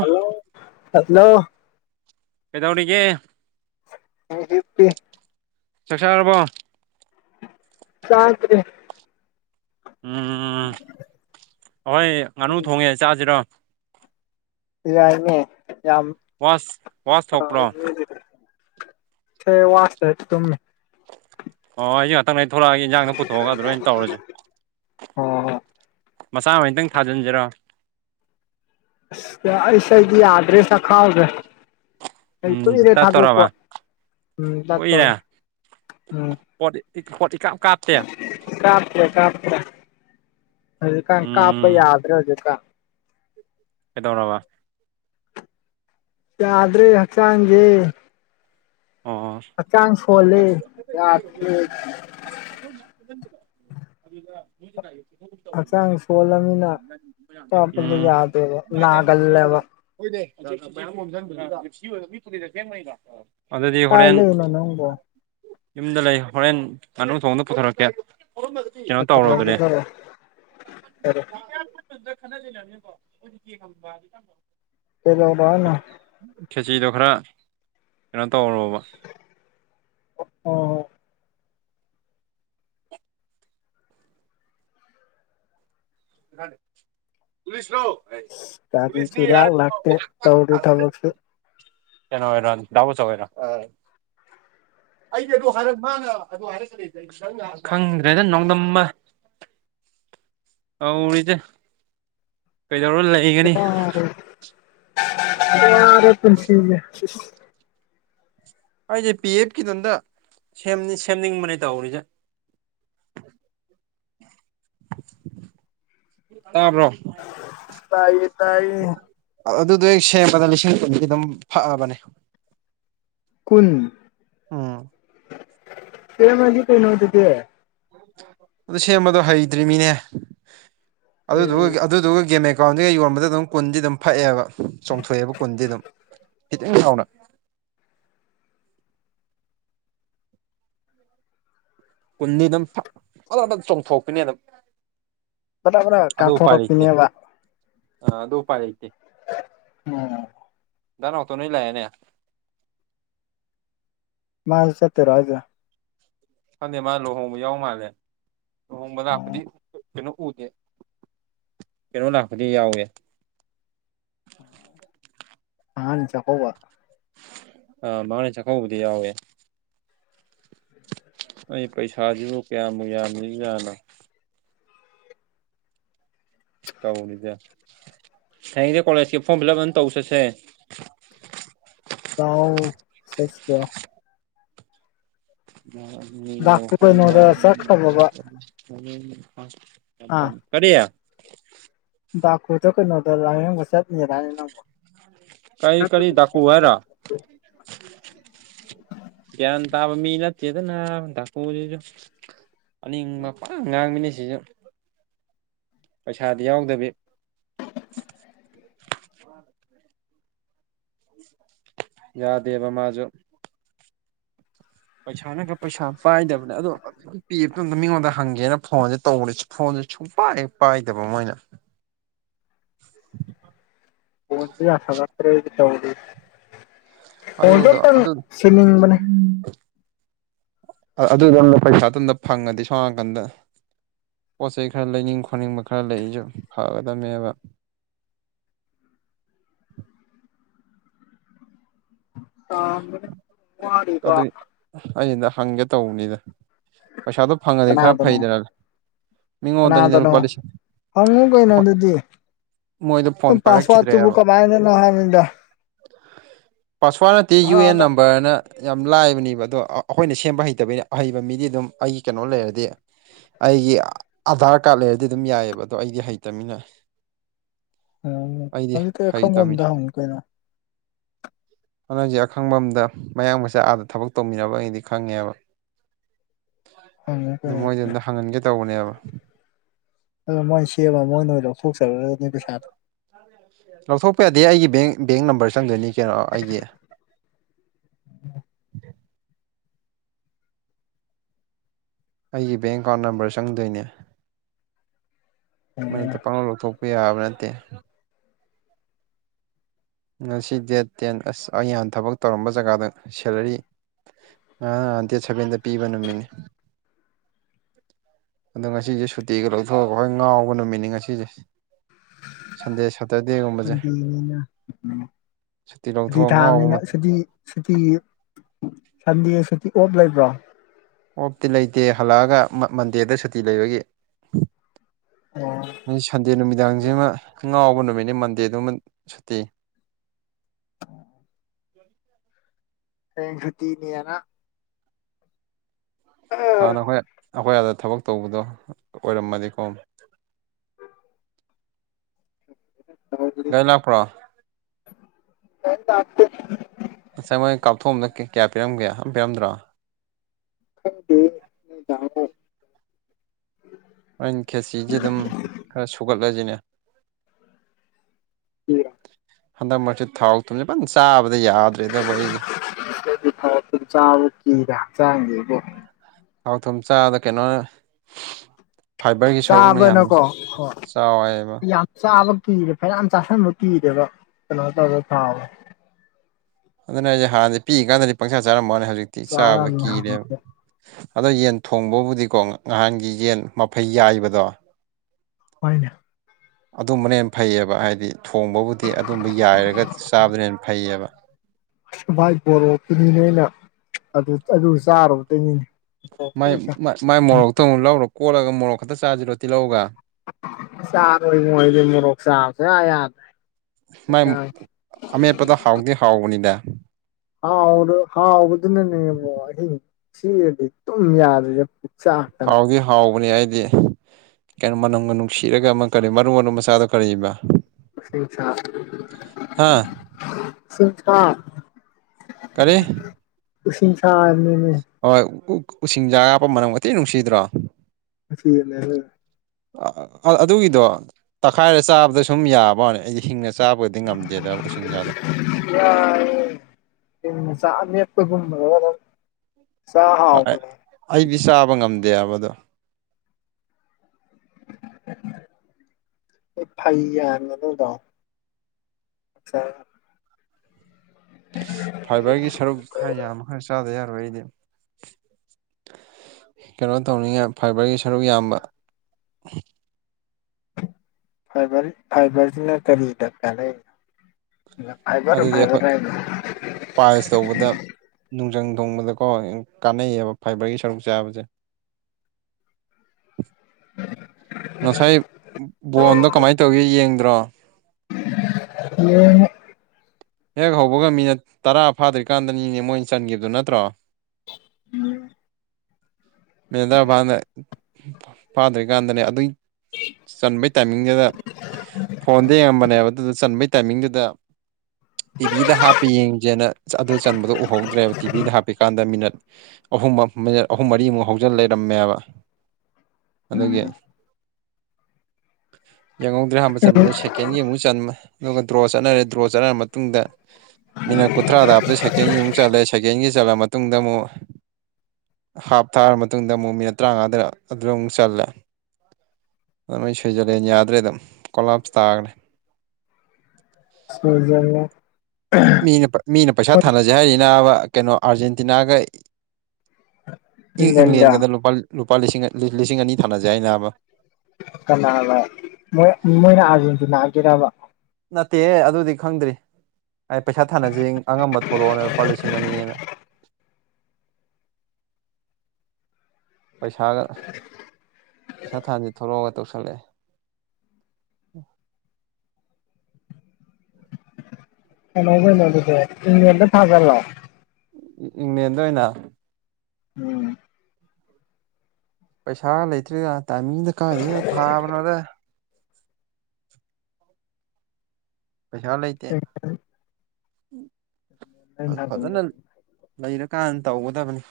hello ꯍꯠꯂꯣ ꯀꯩꯗꯧꯔꯤꯒꯦ ꯑꯩ ꯍꯤꯞ ꯆꯥꯛ ꯆꯥꯔꯕꯣ ꯆꯥꯗ꯭ꯔꯤ ꯎꯝ ꯑꯩꯈꯣꯏ ꯉꯥꯅꯨ ꯊꯣꯡꯉꯦ ꯆꯥꯖꯤꯔꯣ ꯌꯥꯏꯅꯦ ꯌꯥꯝ ꯋꯥꯁ ꯋꯥꯁ ꯊꯣꯛꯄ꯭ꯔꯣ ꯑꯦ ꯋꯥꯁꯇꯥ ꯇꯨꯝꯃꯤ ꯑꯣ ꯑꯩꯖꯨ ꯉꯥꯛꯇꯪ ꯂꯩꯔꯒ ꯊꯣꯛꯂꯛꯑꯒꯦ ꯏꯟꯖꯥꯡꯗꯣ ꯄꯨꯊꯣꯛꯑꯒ ꯑꯗꯨꯗ ꯑꯣꯢꯅ ꯇꯧꯔꯖꯤ ꯑꯣ ꯃꯆꯥ ꯑꯃꯅꯤꯇꯪ ꯊꯥꯖꯟꯖꯤꯔꯣ ꯑꯁ ꯑꯩꯁ ꯑꯩꯗꯤ ꯌꯥꯗ꯭ꯔꯦ ꯆꯈꯥꯎꯖꯦ ꯑꯩ ꯎꯝ ꯀꯨꯢꯔꯦ ꯇꯠꯇꯧꯔꯕ ꯊꯥꯗꯣꯛꯄ ꯎꯝ ꯀꯨꯏꯔꯦ [unintelligible] ꯎꯝ ꯄꯣꯠ ꯄꯣꯠ ꯏꯀꯥꯞ ꯀꯥꯞꯇꯦ ꯀꯥꯞꯇ꯭ꯔꯦ ꯀꯥꯞꯇ꯭ꯔꯦ ꯍꯧꯖꯤꯛꯀꯥꯟ ꯀꯥꯞꯄ ꯎꯝ ꯌꯥꯗ꯭ꯔꯦ ꯍꯧꯖꯤꯛꯀꯥꯟ ꯀꯩꯗꯧꯔꯕ ꯌꯥꯗ꯭ꯔꯦ ꯍꯛꯆꯥꯡꯖꯦ ꯑꯣ ꯎꯝ ꯍꯛꯆꯥꯡ ꯁꯣꯜꯂꯦ ꯌꯥꯗꯤꯌꯦ ꯑꯁ ꯑꯩꯈꯣꯢ ꯃꯌꯥꯝ ꯐꯨꯖꯟꯕꯗꯣ ꯑꯗꯨꯗ [unintelligible] ꯍꯛꯆꯥꯡ ꯁꯣꯜꯂꯝꯅꯤꯅ ꯀꯥꯞꯄꯗꯣ ꯌꯥꯗꯦꯕ ꯅꯥꯒꯜꯂꯦꯕ ꯍꯣꯢꯅꯦ ꯃꯌꯥꯝ ꯑꯣꯝꯖꯟꯕꯗꯨꯗ ꯖꯤꯞꯁꯤ ꯑꯣꯢꯔ ꯃꯤ ꯄꯨꯂꯤꯁ ꯑꯁꯦꯡꯕꯅꯤꯗꯣ ꯑꯗꯨꯗꯤ ꯀꯥꯏ ꯍꯣꯔꯦꯟ ꯂꯩꯅꯣ ꯅꯪꯕꯣ ꯌꯨꯝꯗ ꯂꯩ ꯍꯣꯔꯦꯟ ꯉꯥꯅꯨ ꯊꯣꯡꯕꯗꯣ ꯄꯨꯊꯣꯔꯛꯀꯦ ꯀꯩꯅꯣ ꯇꯧꯔꯕꯅꯦ [unintelligible] ꯈꯠꯅ ꯆꯩꯅꯕꯅꯤꯅꯀꯣ ꯑꯩꯈꯣꯢꯗꯤ [unintelligible] ꯀꯩꯗꯧꯔꯝꯃꯣ ꯍꯥꯏꯅꯣ ꯈꯦꯆꯤꯗꯣ ꯈꯔ ꯀꯩꯅꯣ ꯇꯧꯔꯣꯕ ꯑꯣ ꯄꯨꯂꯤꯁ ꯂꯣ ꯇꯔꯤ ꯄꯨꯂꯤꯁꯅꯤ ꯆꯨꯂꯥꯛ ꯂꯥꯛꯇꯦ ꯇꯧꯔꯤ ꯊꯕꯛꯁꯦ ꯗꯥ ꯕꯣꯆꯥ ꯍꯣꯏꯔꯣ ꯑꯩꯗꯤ ꯑꯗꯨ ꯃꯅꯥ ꯑꯗꯨ ꯈꯪꯗꯔ꯭ꯦꯗꯥ ꯅꯣꯡꯗꯝꯕ ꯇꯧꯔꯤꯖꯦ ꯀꯩꯗꯧꯔ ꯂꯩ ꯋꯔꯦ ꯋꯔꯦ ꯄꯨꯟꯁꯤꯁꯦ ꯑꯩꯁꯦ ꯄꯤ ꯑꯦꯐ ꯀꯤꯗꯨ ꯑꯃꯒꯥ ꯁꯦꯝꯗꯤ ꯁꯦꯝꯅꯤꯡꯕꯅꯦ ꯇꯧꯔꯤꯁꯦ ꯇꯥꯕ꯭ꯔꯣ ꯇꯥꯏꯌꯦ ꯇꯥꯏꯌꯦ ꯑꯗꯨꯗꯣ ꯍꯦꯛ ꯁꯦꯝꯕꯗ ꯂꯤꯁꯤꯡ ꯀꯨꯟꯗꯤ ꯑꯗꯨꯝ ꯐꯛꯑꯕꯅꯦ ꯀꯨꯟ ꯎꯝ ꯁꯦꯃꯁꯦ ꯀꯩꯅꯣ ꯑꯗꯨꯗꯤ ꯑꯗꯨ ꯁꯦꯝꯕꯗꯣ ꯍꯩꯇ꯭ꯔꯤꯝꯃꯤꯅꯦ ꯑꯗꯨꯗꯨꯒ ꯎꯝ ꯑꯗꯨꯗꯨꯒ ꯒꯦꯝꯃꯦ ꯀꯥꯎꯟꯁꯤꯒ ꯌꯣꯟꯕꯗ ꯑꯗꯨꯝ ꯀꯨꯟꯗꯤ ꯑꯗꯨꯝ ꯐꯛꯑꯦꯕ ꯆꯣꯡꯊꯣꯛꯑꯦꯕ ꯀꯨꯟꯗꯤ ꯑꯗꯨꯝ ꯈꯤꯇꯤꯡ ꯆꯥꯎꯅ ꯀꯨꯟꯗꯤ ꯑꯗꯨꯝ ꯐ ꯐꯠꯂꯥꯎ ꯆꯣꯡꯊꯣꯛꯄꯤꯅꯦ ꯑꯗꯨꯝ ꯕꯔꯥ ꯕꯔꯥ ꯑꯗꯣ ꯎꯄꯥꯏ ꯂꯩꯇꯦ ꯀꯥꯞꯊꯣꯔꯛꯄꯤꯅꯦꯕ ꯑꯥ ꯑꯗꯨ ꯎꯄꯥꯏ ꯂꯩꯇꯦ ꯎꯝ ꯗꯥ ꯅꯥꯎꯇꯣꯟ ꯍꯣꯏ ꯂꯥꯛꯑꯦꯅꯦ ꯃꯥꯁꯨ ꯆꯠꯇꯣꯏꯔꯣ ꯍꯥꯏꯁꯦ ꯈꯪꯗꯦ ꯃꯥ ꯂꯨꯍꯣꯡꯕ ꯌꯥꯎ ꯃꯥꯜꯂꯦ ꯂꯨꯍꯣꯡꯕ ꯂꯥꯛꯄꯗꯤ ꯀꯩꯅꯣ ꯎꯗꯦ ꯀꯩꯅꯣ ꯂꯥꯛꯄꯗꯤ ꯌꯥꯎꯋꯦ ꯃꯉꯥꯅꯤ ꯆꯥꯛꯀꯧꯕ ꯑꯥ ꯃꯉꯥꯅꯤ ꯆꯥꯛꯀꯧꯕꯗꯤ ꯌꯥꯎꯋꯦ [inaudible] ꯑꯩ ꯄꯩꯁꯥꯁꯤꯕꯨ ꯀꯌꯥꯃꯨ ꯌꯥꯝꯃꯤꯖꯅꯣ ꯇꯧꯔꯤꯁꯦ ꯍꯌꯦꯡꯁꯦ ꯀꯣꯂꯦꯖꯀꯤ ꯐꯣꯝ ꯐꯤꯜꯂꯞ ꯑꯟ ꯇꯧꯁꯠꯁꯦ [unintelligible] ꯗꯥꯛꯀꯨ ꯀꯩꯅꯣꯗ ꯑꯅꯤ꫰ꯑꯍꯨꯝ꫰ꯃꯔꯤ ꯆꯠꯈ꯭ꯔꯕꯕ [unintelligible] ꯀꯔꯤ ꯗꯥꯛꯈꯣꯗ ꯀꯩꯅꯣꯗ ꯂꯥꯏꯌꯦꯛꯕ ꯆꯠꯅꯤ ꯑꯗꯥꯏꯅꯦ ꯅꯪꯕꯣ ꯀꯥꯏ ꯀꯔꯤ ꯗꯥꯛꯀꯨ ꯍꯥꯏꯔꯣ ꯒ꯭ꯌꯥꯟ ꯇꯥꯕ ꯃꯤ ꯅꯠꯇꯦꯗ ꯅꯥꯕ ꯗꯥꯛꯀꯨꯖꯤꯖꯨ ꯑꯅꯤꯡꯕ ꯄꯉꯥꯛ ꯉꯥꯡꯕꯤꯅꯦ ꯁꯤꯁꯨ ꯄꯩꯁꯥꯗꯤ ꯌꯥꯎꯗꯕꯤ ꯌꯥꯗꯦꯕ ꯃꯥꯁꯨ ꯄꯩꯁꯥꯅꯒ ꯄꯩꯁꯥ ꯄꯥꯏꯗꯕꯅꯦ ꯑꯗꯣ ꯄꯤꯞ ꯃꯇꯨꯡꯗ ꯃꯤꯉꯣꯟꯗ ꯍꯪꯒꯦꯅ ꯐꯣꯟꯁꯦ ꯇꯧꯕꯅꯦ ꯐꯣꯟꯁꯦ ꯁꯨꯡ ꯄꯥꯏ ꯄꯥꯏꯗꯕ ꯃꯣꯏꯅ ꯐꯣꯟ ꯁꯨ ꯌꯥꯁꯤꯜꯂꯛꯇꯔ꯭ꯦ ꯇꯧꯔꯤꯁꯦ ꯑꯗꯨꯗꯣ ꯑꯗꯨ ꯁꯤꯟꯅꯤꯡꯕꯅꯦ ꯑꯗꯨꯗꯅ ꯄꯩꯁꯥꯗꯨꯝꯇ ꯐꯪꯉꯗꯤ ꯁꯣꯟ ꯅꯥꯀꯟꯗ ꯄꯣꯠ ꯆꯩꯩ ꯈꯔ ꯂꯩꯅꯤꯡ ꯈꯣꯠꯅꯤꯡꯕ ꯈꯔ ꯂꯩꯔꯤꯁꯨ ꯐꯒꯗꯝꯅꯦꯕ ꯇꯟꯕꯅꯥ ꯋꯔꯤꯕꯥ ꯑꯩ ꯑꯟꯗ ꯍꯪꯒꯦ ꯇꯧꯕꯅꯤꯗ ꯄꯩꯁꯥꯗꯣ ꯐꯪꯉꯗꯤ ꯈꯔ ꯀꯅꯥꯗꯅꯣ ꯐꯩꯗꯅ ꯃꯤꯉꯣꯟꯗꯅꯤꯅ ꯀꯅꯥꯗꯅꯣ ꯂꯨꯄꯥ ꯂꯤꯁꯤꯡ ꯍꯪꯉꯨ ꯀꯩꯅꯣ ꯑꯍ ꯑꯗꯨꯗꯤ ꯃꯣꯏꯗ ꯐꯣꯟ ꯄꯥꯏꯔꯛꯈꯦ ꯑꯇꯨꯕꯨ ꯀꯃꯥꯏꯅꯅꯣ ꯍꯥꯏꯝꯅꯤꯗ ꯄꯥꯁꯋꯥꯠ ꯅꯠꯇꯦ ꯌꯨ ꯑꯦꯟ ꯍꯥꯟꯅ ꯅꯝꯕꯔꯑꯅ ꯌꯥꯝ ꯂꯥꯏꯕꯅꯤꯕ ꯑꯗꯣ ꯑꯩꯈꯣꯏꯅ ꯁꯦꯝꯕ ꯍꯩꯇꯕꯩꯅꯦ ꯑꯍꯩꯕ ꯃꯤꯗꯤ ꯑꯗꯨꯝ ꯑꯩꯒꯤ ꯀꯩꯅꯣ ꯂꯩꯔꯗꯤ ꯑꯩꯒꯤ ꯑꯙꯥꯔ ꯀꯥꯔꯗ ꯂꯩꯔꯗꯤ ꯑꯗꯨꯝ ꯌꯥꯏꯑꯕ ꯑꯗꯣ ꯑꯩꯗꯤ ꯍꯩꯇꯃꯤꯅ ꯎꯝ ꯑꯗꯨꯗꯤ ꯍꯩꯇꯕꯅꯤ ꯑꯈꯪꯕꯝꯗ ꯍꯪꯉꯨ ꯀꯩꯅꯣ ꯗꯨꯅꯦ ꯍꯥꯏꯖꯦ ꯑꯈꯪ ꯕꯝꯗ ꯃꯌꯥꯡ ꯃꯆꯥ ꯑꯥꯗ ꯊꯕꯛ ꯇꯧꯃꯤꯟꯅꯕꯒꯩꯗꯤ ꯈꯪꯉꯦꯕ ꯍꯪꯉꯨ ꯀꯩꯅꯣ ꯃꯣꯏꯗ ꯑꯗꯨꯗꯤ ꯑꯝꯗ ꯍꯪꯉꯟꯒꯦ ꯇꯧꯕꯅꯦꯕ ꯑꯗꯣ ꯃꯣꯏ ꯁꯦꯝꯃ ꯃꯣꯏꯅ ꯑꯣꯏ ꯂꯧꯊꯣꯛꯆꯥꯒꯔꯥꯅꯤ ꯄꯩꯁꯥꯗꯣ ꯂꯧꯊꯣꯛꯄ ꯌꯥꯗꯦ ꯑꯩꯒꯤ ꯕꯦꯡ ꯕꯦꯡ ꯅꯝꯕꯔ ꯆꯪꯗꯣꯏꯅꯤ ꯀꯩꯅꯣ ꯑꯩꯒꯤ ꯑꯩꯒꯤ ꯕꯦꯡ ꯑꯦꯀꯥꯎꯟ ꯅꯝꯕꯔ ꯆꯪꯗꯣꯏꯅꯦ ꯃꯣ ꯍꯦꯛꯇ ꯄꯪꯂꯧ ꯂꯧꯊꯣꯛꯄ ꯌꯥꯕ ꯅꯠꯇꯦ ꯉꯁꯤ ꯗꯦꯠ ꯇꯦꯟ ꯑꯁ ꯑꯩ ꯍꯥꯟ ꯊꯕꯛ ꯇꯧꯔꯝꯕ ꯖꯒꯥꯗ ꯁꯦꯂꯔꯤ ꯉꯔꯥꯡ ꯉꯥꯍꯥꯟ ꯗꯦꯠ ꯁꯚꯦꯟꯗ ꯄꯤꯕ ꯅꯨꯃꯤꯠꯅꯤ ꯑꯗꯣ ꯉꯁꯤꯖꯦ ꯁꯨꯇꯤꯒ ꯂꯧꯊꯣꯛꯑꯒ ꯈꯣꯏ ꯉꯥꯎꯕ ꯅꯨꯃꯤꯠꯅꯤ ꯉꯁꯤꯖꯦ ꯁꯟꯗꯦ ꯁꯪ ꯁꯟꯗꯦꯅꯤꯅ ꯁꯨꯇꯤ ꯂꯧꯊꯣꯛꯑꯒ ꯊꯥꯕꯅꯤꯅ ꯉꯥꯎꯕ ꯁꯨꯇꯤ ꯁꯨꯇꯤ ꯁꯟꯗꯦ ꯁꯨꯇꯤ ꯑꯣꯐ ꯂꯩꯕ꯭ꯔꯣ ꯑꯣꯞꯇꯤ ꯂꯩꯇꯦ ꯍꯜꯂꯛꯑꯒ ꯃꯟꯗꯦꯗ ꯁꯨꯇꯤ ꯂꯩꯕꯒꯤ ꯑꯣ ꯁꯟꯗꯦ ꯅꯨꯃꯤꯗꯥꯡꯖꯤꯃꯥ ꯉꯥꯎꯕ ꯅꯨꯃꯤꯠꯅꯤ ꯃꯟꯗꯦꯗꯨꯃ ꯁꯨꯇꯤ [inaudible] ꯍꯌꯦꯡ ꯁꯨꯇꯤ ꯅꯦꯅ ꯍꯥꯟꯅ ꯇꯧꯕꯅꯤ ꯑꯈꯣꯏ ꯑꯈꯣꯏ ꯑꯥꯗ ꯊꯕꯛ ꯇꯧꯕꯗꯣ ꯑꯣꯏꯔꯝꯃꯗꯤꯀꯣ ꯒꯥꯔꯤ ꯂꯥꯛꯄ꯭ꯔꯣ [unintelligible] ꯉꯁꯥꯏ ꯃꯣꯏ ꯀꯥꯞꯊꯣꯛꯑꯝꯗ ꯀꯌꯥ ꯄꯤꯔꯝꯒꯦ ꯑꯝ ꯄꯤꯔꯝꯗ꯭ꯔꯣ ꯈꯪꯗꯦ ꯅꯣꯏ ꯗꯥ ꯍꯣꯏ ꯑꯩꯅ ꯈꯦꯆꯤꯖꯦ ꯑꯗꯨꯝ ꯈꯔꯥ ꯁꯨꯒꯠꯂꯖꯤꯅꯦ [unintelligible] ꯍꯟꯗꯛ ꯃꯔꯛꯁꯤ ꯊꯥꯎ ꯊꯨꯝꯖꯦ ꯐꯟ ꯆꯥꯕꯗ ꯌꯥꯗ꯭ꯔꯦꯗꯕꯣ ꯑꯩꯁꯦ ꯑꯩꯗꯤ ꯊꯥꯎꯁꯦ ꯆꯥꯕ ꯀꯤꯗ ꯍꯛꯆꯥꯡꯖꯦꯕꯣ ꯊꯥꯎ ꯊꯨꯝ ꯆꯥꯗ ꯀꯩꯅꯣꯔꯥ ꯐꯥꯏꯕꯔꯒꯤ ꯁꯔꯨꯛꯅ ꯌꯥꯝꯅ ꯆꯥꯕꯅꯀꯣ ꯍꯣꯏ ꯆꯥꯎ ꯍꯥꯏꯕ ꯌꯥꯝ ꯆꯥꯕ ꯀꯤꯔꯦ ꯐꯩꯅꯥꯝ ꯆꯥꯁꯟꯕ ꯀꯤꯗꯦꯕ ꯀꯩꯅꯣ ꯇꯧꯔꯒ ꯊꯥꯎ ꯑꯗꯨꯅꯦ ꯍꯥꯢꯖꯦ ꯍꯥꯟꯗꯤ ꯄꯤꯏꯀꯥꯟꯗꯗꯤ ꯄꯪꯆꯥ ꯆꯥꯔꯝꯕꯋꯥꯅꯦ ꯍꯧꯖꯤꯛꯇꯤ ꯆꯥꯕꯗ ꯆꯥꯔꯝꯅꯦ ꯀꯤꯔꯦꯕ ꯍꯧꯖꯤꯛꯇꯤ ꯑꯗꯣ ꯌꯦꯟ ꯊꯣꯡꯕꯕꯨꯗꯤꯀꯣ ꯉꯍꯥꯟꯒꯤ ꯌꯦꯟ ꯃꯐꯩ ꯌꯥꯏꯕꯗꯣ ꯍꯣꯏꯅꯦ ꯑꯗꯨꯝꯕꯅ ꯍꯦꯟ ꯐꯩꯌꯦꯕ ꯍꯥꯏꯗꯤ ꯊꯣꯡꯕꯕꯨꯗꯤ ꯑꯗꯨꯝꯕ ꯌꯥꯏꯔꯒ ꯆꯥꯕꯅ ꯍꯦꯟꯅ ꯐꯩꯌꯦꯕ ꯃꯥꯏ ꯃꯣꯔꯣꯛꯇꯨꯅꯤꯅꯦ ꯑꯩꯅ ꯑꯗꯨ ꯑꯗꯨ ꯆꯥꯔꯨꯕꯗꯩꯅꯤꯅꯦ ꯃꯥꯏ ꯃꯣꯔꯣꯛꯇꯩ ꯃꯥꯏ ꯃꯣꯔꯣꯛꯇꯣ ꯑꯃꯨꯛ ꯂꯧꯔ ꯀꯣꯠꯂꯒ ꯃꯣꯔꯣꯛ ꯈꯛꯇꯥ ꯆꯥꯖꯤꯔꯣ ꯇꯤꯜꯍꯧꯒ ꯆꯥꯔꯣ ꯏꯉꯣ ꯑꯩꯗꯤ ꯃꯣꯔꯣꯛ ꯆꯥꯕ ꯁꯨꯛꯌꯥ ꯌꯥꯗ꯭ꯔꯦ ꯃꯥꯏ ꯍꯛꯆꯥꯡ ꯑꯃꯦꯠꯄꯗꯣ ꯍꯥꯎꯗꯤ ꯍꯥꯎꯕꯅꯤꯗ ꯍꯥꯎꯔꯣ ꯍꯥꯎꯕꯗꯨꯅꯅꯦꯃꯦ ꯑꯍꯤꯡ ꯆꯦꯜꯂꯤ ꯇꯨꯝ ꯌꯥꯗ꯭ꯔꯤꯖꯦ ꯍꯥꯎꯗꯤ ꯍꯥꯎꯕꯅꯤ ꯍꯥꯏꯗꯤ ꯀꯩꯅꯣ ꯃꯅꯝꯒ ꯅꯨꯡꯁꯤꯔꯒ ꯑꯃ ꯀꯔꯤ ꯃꯔꯨ ꯃꯔꯨ ꯃꯆꯥꯗꯣ ꯀꯔꯤꯑꯕ ꯎꯁꯤꯡꯁꯥ ꯎꯁꯤꯡꯁꯥ ꯀꯔ‌ꯦ ꯎꯁꯤꯡꯁꯥ ꯍꯥꯏꯕꯅꯦꯃꯤ ꯍꯣꯏ ꯎ ꯎꯁꯤꯡꯖꯥ ꯍꯥꯥꯞꯄ ꯃꯅꯝꯒ ꯊꯤ ꯅꯨꯡꯁꯤꯗ꯭ꯔꯣ ꯅꯨꯡꯁꯤꯕꯅꯦ ꯑꯗꯨ ꯑꯥ ꯑꯥ ꯑꯗꯨꯒꯤꯗꯣ ꯇꯛꯈꯥꯏꯔ ꯆꯥꯕꯗ ꯁꯨꯝ ꯌꯥꯕ ꯋꯥꯅꯦ ꯑꯩꯗꯤ ꯍꯤꯡꯅ ꯆꯥꯕꯒꯗꯤ ꯉꯝꯗꯦꯗ ꯎꯁꯤꯡꯁꯥꯗꯣ [unintelligible] ꯌꯥꯏꯌꯦ ꯍꯤꯡꯅ ꯆꯥ ꯑꯃꯦꯠꯄꯒꯨꯝꯕꯗꯣ ꯑꯗꯨꯝ ꯆꯥ ꯍꯣꯏ ꯑ ꯍꯥꯎꯕꯅꯦ ꯑꯩꯗꯤ ꯆꯥꯕ ꯉꯝꯗꯦ ꯍꯥꯏꯕ ꯑꯗꯣ [unintelligible] ꯍ‌ꯣꯏ ꯐꯩ ꯍꯥꯏꯕꯅ‌ꯦ ꯑꯗꯨꯗ‌ꯣ ꯈꯔ ꯐꯥꯏꯕꯔꯒꯤ ꯁꯔꯨꯛ ꯈꯔ ꯌꯥꯝ ꯈꯔ ꯆꯥꯗ ꯌꯥꯔꯣꯏ ꯑꯩꯗꯤ ꯀꯩꯅꯣ ꯇꯧꯅꯤꯡꯉꯥꯢ ꯐꯥꯏꯕꯔꯒꯤ ꯁꯔꯨꯛ ꯌꯥꯝꯕ ꯐꯥꯢꯕꯔ ꯐꯥꯏꯕꯔꯖꯤꯅ ꯀꯔꯤꯗ ꯀꯥꯟꯅꯩꯅꯣ ꯐꯥꯏꯕꯔ ꯐꯥꯏꯕꯔ ꯍꯥꯏ [unintelligible] ꯄꯥꯢꯜꯁ ꯇꯧꯕꯗ ꯅꯨꯡꯖꯪ ꯊꯨꯡꯕꯗꯀꯣ ꯀꯥꯟꯅꯩꯌꯦꯕ ꯐꯥꯏꯕꯔꯒꯤ ꯁꯔꯨꯛ ꯆꯥꯕꯖ‌ꯦ ꯉꯁꯥꯏ ꯕꯣꯟꯗꯣ ꯀꯃꯥꯏꯅ ꯇꯧꯒꯦ ꯌꯦꯡꯗ꯭ꯔꯣ ꯌꯦꯡꯉꯦ ꯍꯦꯛ ꯍꯧꯕꯒ ꯃꯤꯅꯠ ꯇꯔꯥ ꯐꯥꯗ꯭ꯔꯤꯀꯥꯟꯗꯅꯤꯅꯦ ꯃꯣꯏꯅ ꯆꯟꯒꯤꯕꯗꯨ ꯅꯠꯇ꯭ꯔꯣ ꯃꯦꯗꯥ ꯕꯥꯅ‌ꯥ ꯐ ꯐꯥꯗ꯭ꯔꯤꯀꯥꯟꯗꯅꯦ ꯑꯗꯨꯏ ꯆꯟꯕꯩ ꯇꯥꯏꯃꯤꯡꯗꯨꯗ ꯐꯣꯟꯗ ꯌꯦꯡꯉꯝꯕꯅꯦꯕ ꯑꯗꯨꯗꯣ ꯆꯟꯕꯩ ꯇꯥꯏꯃꯤꯡꯗꯨꯗ ꯇꯤꯚꯤꯗ ꯍꯥꯞꯄ ꯌꯦꯡꯖꯦꯅ ꯑꯗꯨ ꯆꯟꯕꯗꯣ ꯎꯍꯧꯗ꯭ꯔꯦꯕ ꯇꯤꯚꯤꯗ ꯍꯥꯞꯄꯤꯀꯥꯟꯗ ꯃꯤꯅꯠ ꯑꯍꯨꯝ ꯃꯝ ꯃꯤꯅꯤꯠ ꯑꯍꯨꯝ ꯃꯔꯤꯃꯨꯛ ꯍꯧꯖꯤꯜ ꯂꯩꯔꯝꯃꯦꯕ ꯑꯗꯨꯒꯤ ꯌꯦꯡꯍꯧꯗ꯭ꯔꯦ ꯑꯍꯥꯥꯝꯕ ꯆꯟꯕꯗ‌ꯣ ꯁꯦꯀꯦꯟꯒꯤ ꯑꯃꯨꯛ ꯆꯟꯕ ꯑꯗꯨꯒ ꯗ꯭ꯔꯣ ꯆꯠꯅꯔꯦ ꯗ꯭ꯔꯣ ꯆꯠꯅꯔ ꯃ ꯇꯨꯡꯗ ꯃꯤꯅꯠ ꯀꯨꯟꯊ꯭ꯔꯥꯗ ꯍꯥꯕꯗ ꯁꯦꯀꯦꯟꯒꯤ ꯑꯃꯨꯛ ꯆꯜꯂꯦ ꯁꯦꯀꯦꯟꯒꯤ ꯆꯜꯂ ꯃꯇꯨꯡꯗ ꯑꯃꯨꯛ ꯍꯥꯞ ꯊꯥꯔ ꯃꯇꯨꯡꯗ ꯑꯃꯨꯛ ꯃꯤꯅꯠ ꯇꯔꯥꯉꯥ ꯗꯔ ꯑꯗꯨꯗ ꯑꯃꯨꯛ ꯆꯜꯂꯦ ꯑꯗꯨ ꯃꯣꯢ ꯁ꯭ꯋꯤꯖꯔꯂꯦꯟ ꯌꯥꯗ꯭ꯔꯦ ꯑꯗꯨꯝ ꯀꯣꯂꯥꯞꯁ ꯇꯥꯒ꯭ꯔꯦ ꯁ꯭ꯋꯤꯖꯔꯂ‌ꯦ [unintelligible] ꯃꯤꯅ ꯃꯤꯅ ꯄꯩꯁꯥ ꯊꯥꯅꯖꯦ ꯍꯥꯏꯔꯤꯅꯦ ꯅꯥꯕ ꯀꯩꯅꯣ ꯑꯥꯔꯖꯦꯟꯇꯤꯅꯥꯒ ꯢꯪ ꯏꯪꯂꯦꯟꯒ ꯏꯪꯂꯦꯟꯒꯗ ꯂꯨꯄꯥ ꯂꯨꯄꯥ ꯂꯤꯁꯤꯡ ꯂꯤꯁꯤꯡ ꯑꯅꯤ ꯊꯥꯅꯖꯦ ꯍꯥꯏ ꯅꯥꯕ ꯀꯥꯅꯅ‌ꯣ ꯃꯣꯢ ꯃꯣꯏꯅ ꯑꯥꯔꯖꯦꯟꯇꯤꯅꯥꯒꯤꯔꯕ ꯅꯠꯇꯦꯍꯦ ꯑꯗꯨꯗꯤ ꯈꯪꯗ꯭ꯔꯤ ꯑꯩ ꯄꯩꯁꯥ ꯊꯥꯅꯖ‌ꯦ ꯑꯉꯝꯕ ꯊꯣꯛꯂꯑꯣꯅ ꯂꯨꯄꯥ ꯂꯤꯁꯤꯡ ꯑꯅꯤ ꯑꯥꯅ ꯄꯩꯁꯥꯒ ꯄꯩꯁꯥ ꯊꯥꯟꯅꯖ‌ꯦ ꯊꯣꯛꯂ‌ꯣꯑꯣꯒ ꯇꯧꯁꯜꯂꯑꯦ [unintelligible] ꯀꯩꯅꯣ [unintelligible] ꯑꯗꯨꯗꯤ ꯏꯪꯂꯦꯟꯗ ꯊꯥꯖꯜꯂꯣ ꯢꯪ ꯏꯪꯂꯦꯟꯗ ꯑꯣꯏꯅ ꯎꯝ ꯄꯩꯁꯥꯒ ꯂꯩꯇ꯭ꯔꯤ ꯀꯥꯟ ꯇꯥꯏꯃꯤꯡꯗ ꯀꯥꯏꯗꯩꯅ‌ꯣ ꯊꯥꯕꯅꯣꯗ ꯄꯩꯁꯥ ꯂꯩꯇꯦ ꯐ ꯐꯖꯅ ꯂꯩꯔꯀꯥꯟ ꯇꯧꯒꯗꯕꯅꯤ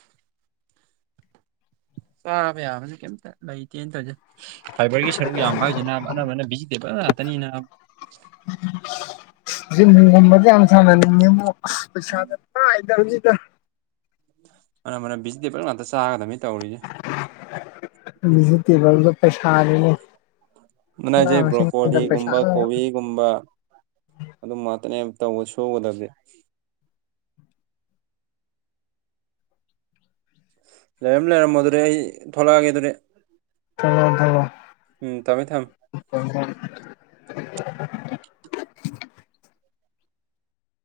ꯆꯥꯕ ꯌꯥꯕꯖꯦ ꯀꯩꯝꯇ ꯂꯩꯇꯦꯟ ꯇꯧꯏꯖꯦ ꯐꯥꯏꯕꯔꯒꯤ ꯁꯔꯨꯛ ꯌꯥꯝꯕ ꯍꯥꯏꯖꯤꯅ ꯑꯅꯝꯕꯅ ꯚꯤꯖꯤꯇꯦꯕꯜ ꯉꯥꯛꯇꯅꯤꯅ ꯖꯤꯝꯒꯨꯝꯕꯗꯤ ꯌꯥꯝ ꯁꯥꯟꯅꯅꯤꯡꯉꯦꯕꯨ ꯑꯁ ꯄꯩꯁꯥꯗꯤ ꯄꯥꯢ ꯗꯕꯖꯤꯗ ꯑꯅꯝꯕꯅ ꯚꯤꯖꯤꯇꯦꯕꯜ ꯉꯥꯛꯇ ꯆꯥꯒꯗꯕꯅꯤ ꯇꯧꯔꯤꯁꯦ ꯚꯦꯖꯤꯇꯦꯕꯜꯗꯨ ꯄꯩꯁꯥꯅꯤꯅꯦ ꯃꯅꯥ ꯃꯁꯤꯡꯗ ꯄꯩꯁꯥꯒ ꯒꯨꯨꯝꯕ ꯑꯗꯨꯝꯕ ꯉꯥꯛꯇꯅꯦ ꯇꯧꯕ ꯁꯨꯒꯗꯕꯗꯤ ꯂꯩꯔꯝ ꯂꯩꯔꯝꯃꯣ ꯑꯗꯨꯗꯤ ꯑꯩ ꯊꯣꯛꯂꯛꯑꯒꯦ ꯑꯗꯨꯗꯤ ꯊꯣꯛꯂꯛꯑꯣ ꯊꯣꯛꯂꯛꯑꯣ ꯎꯝ ꯊꯝꯃꯦ ꯊꯝꯃꯦ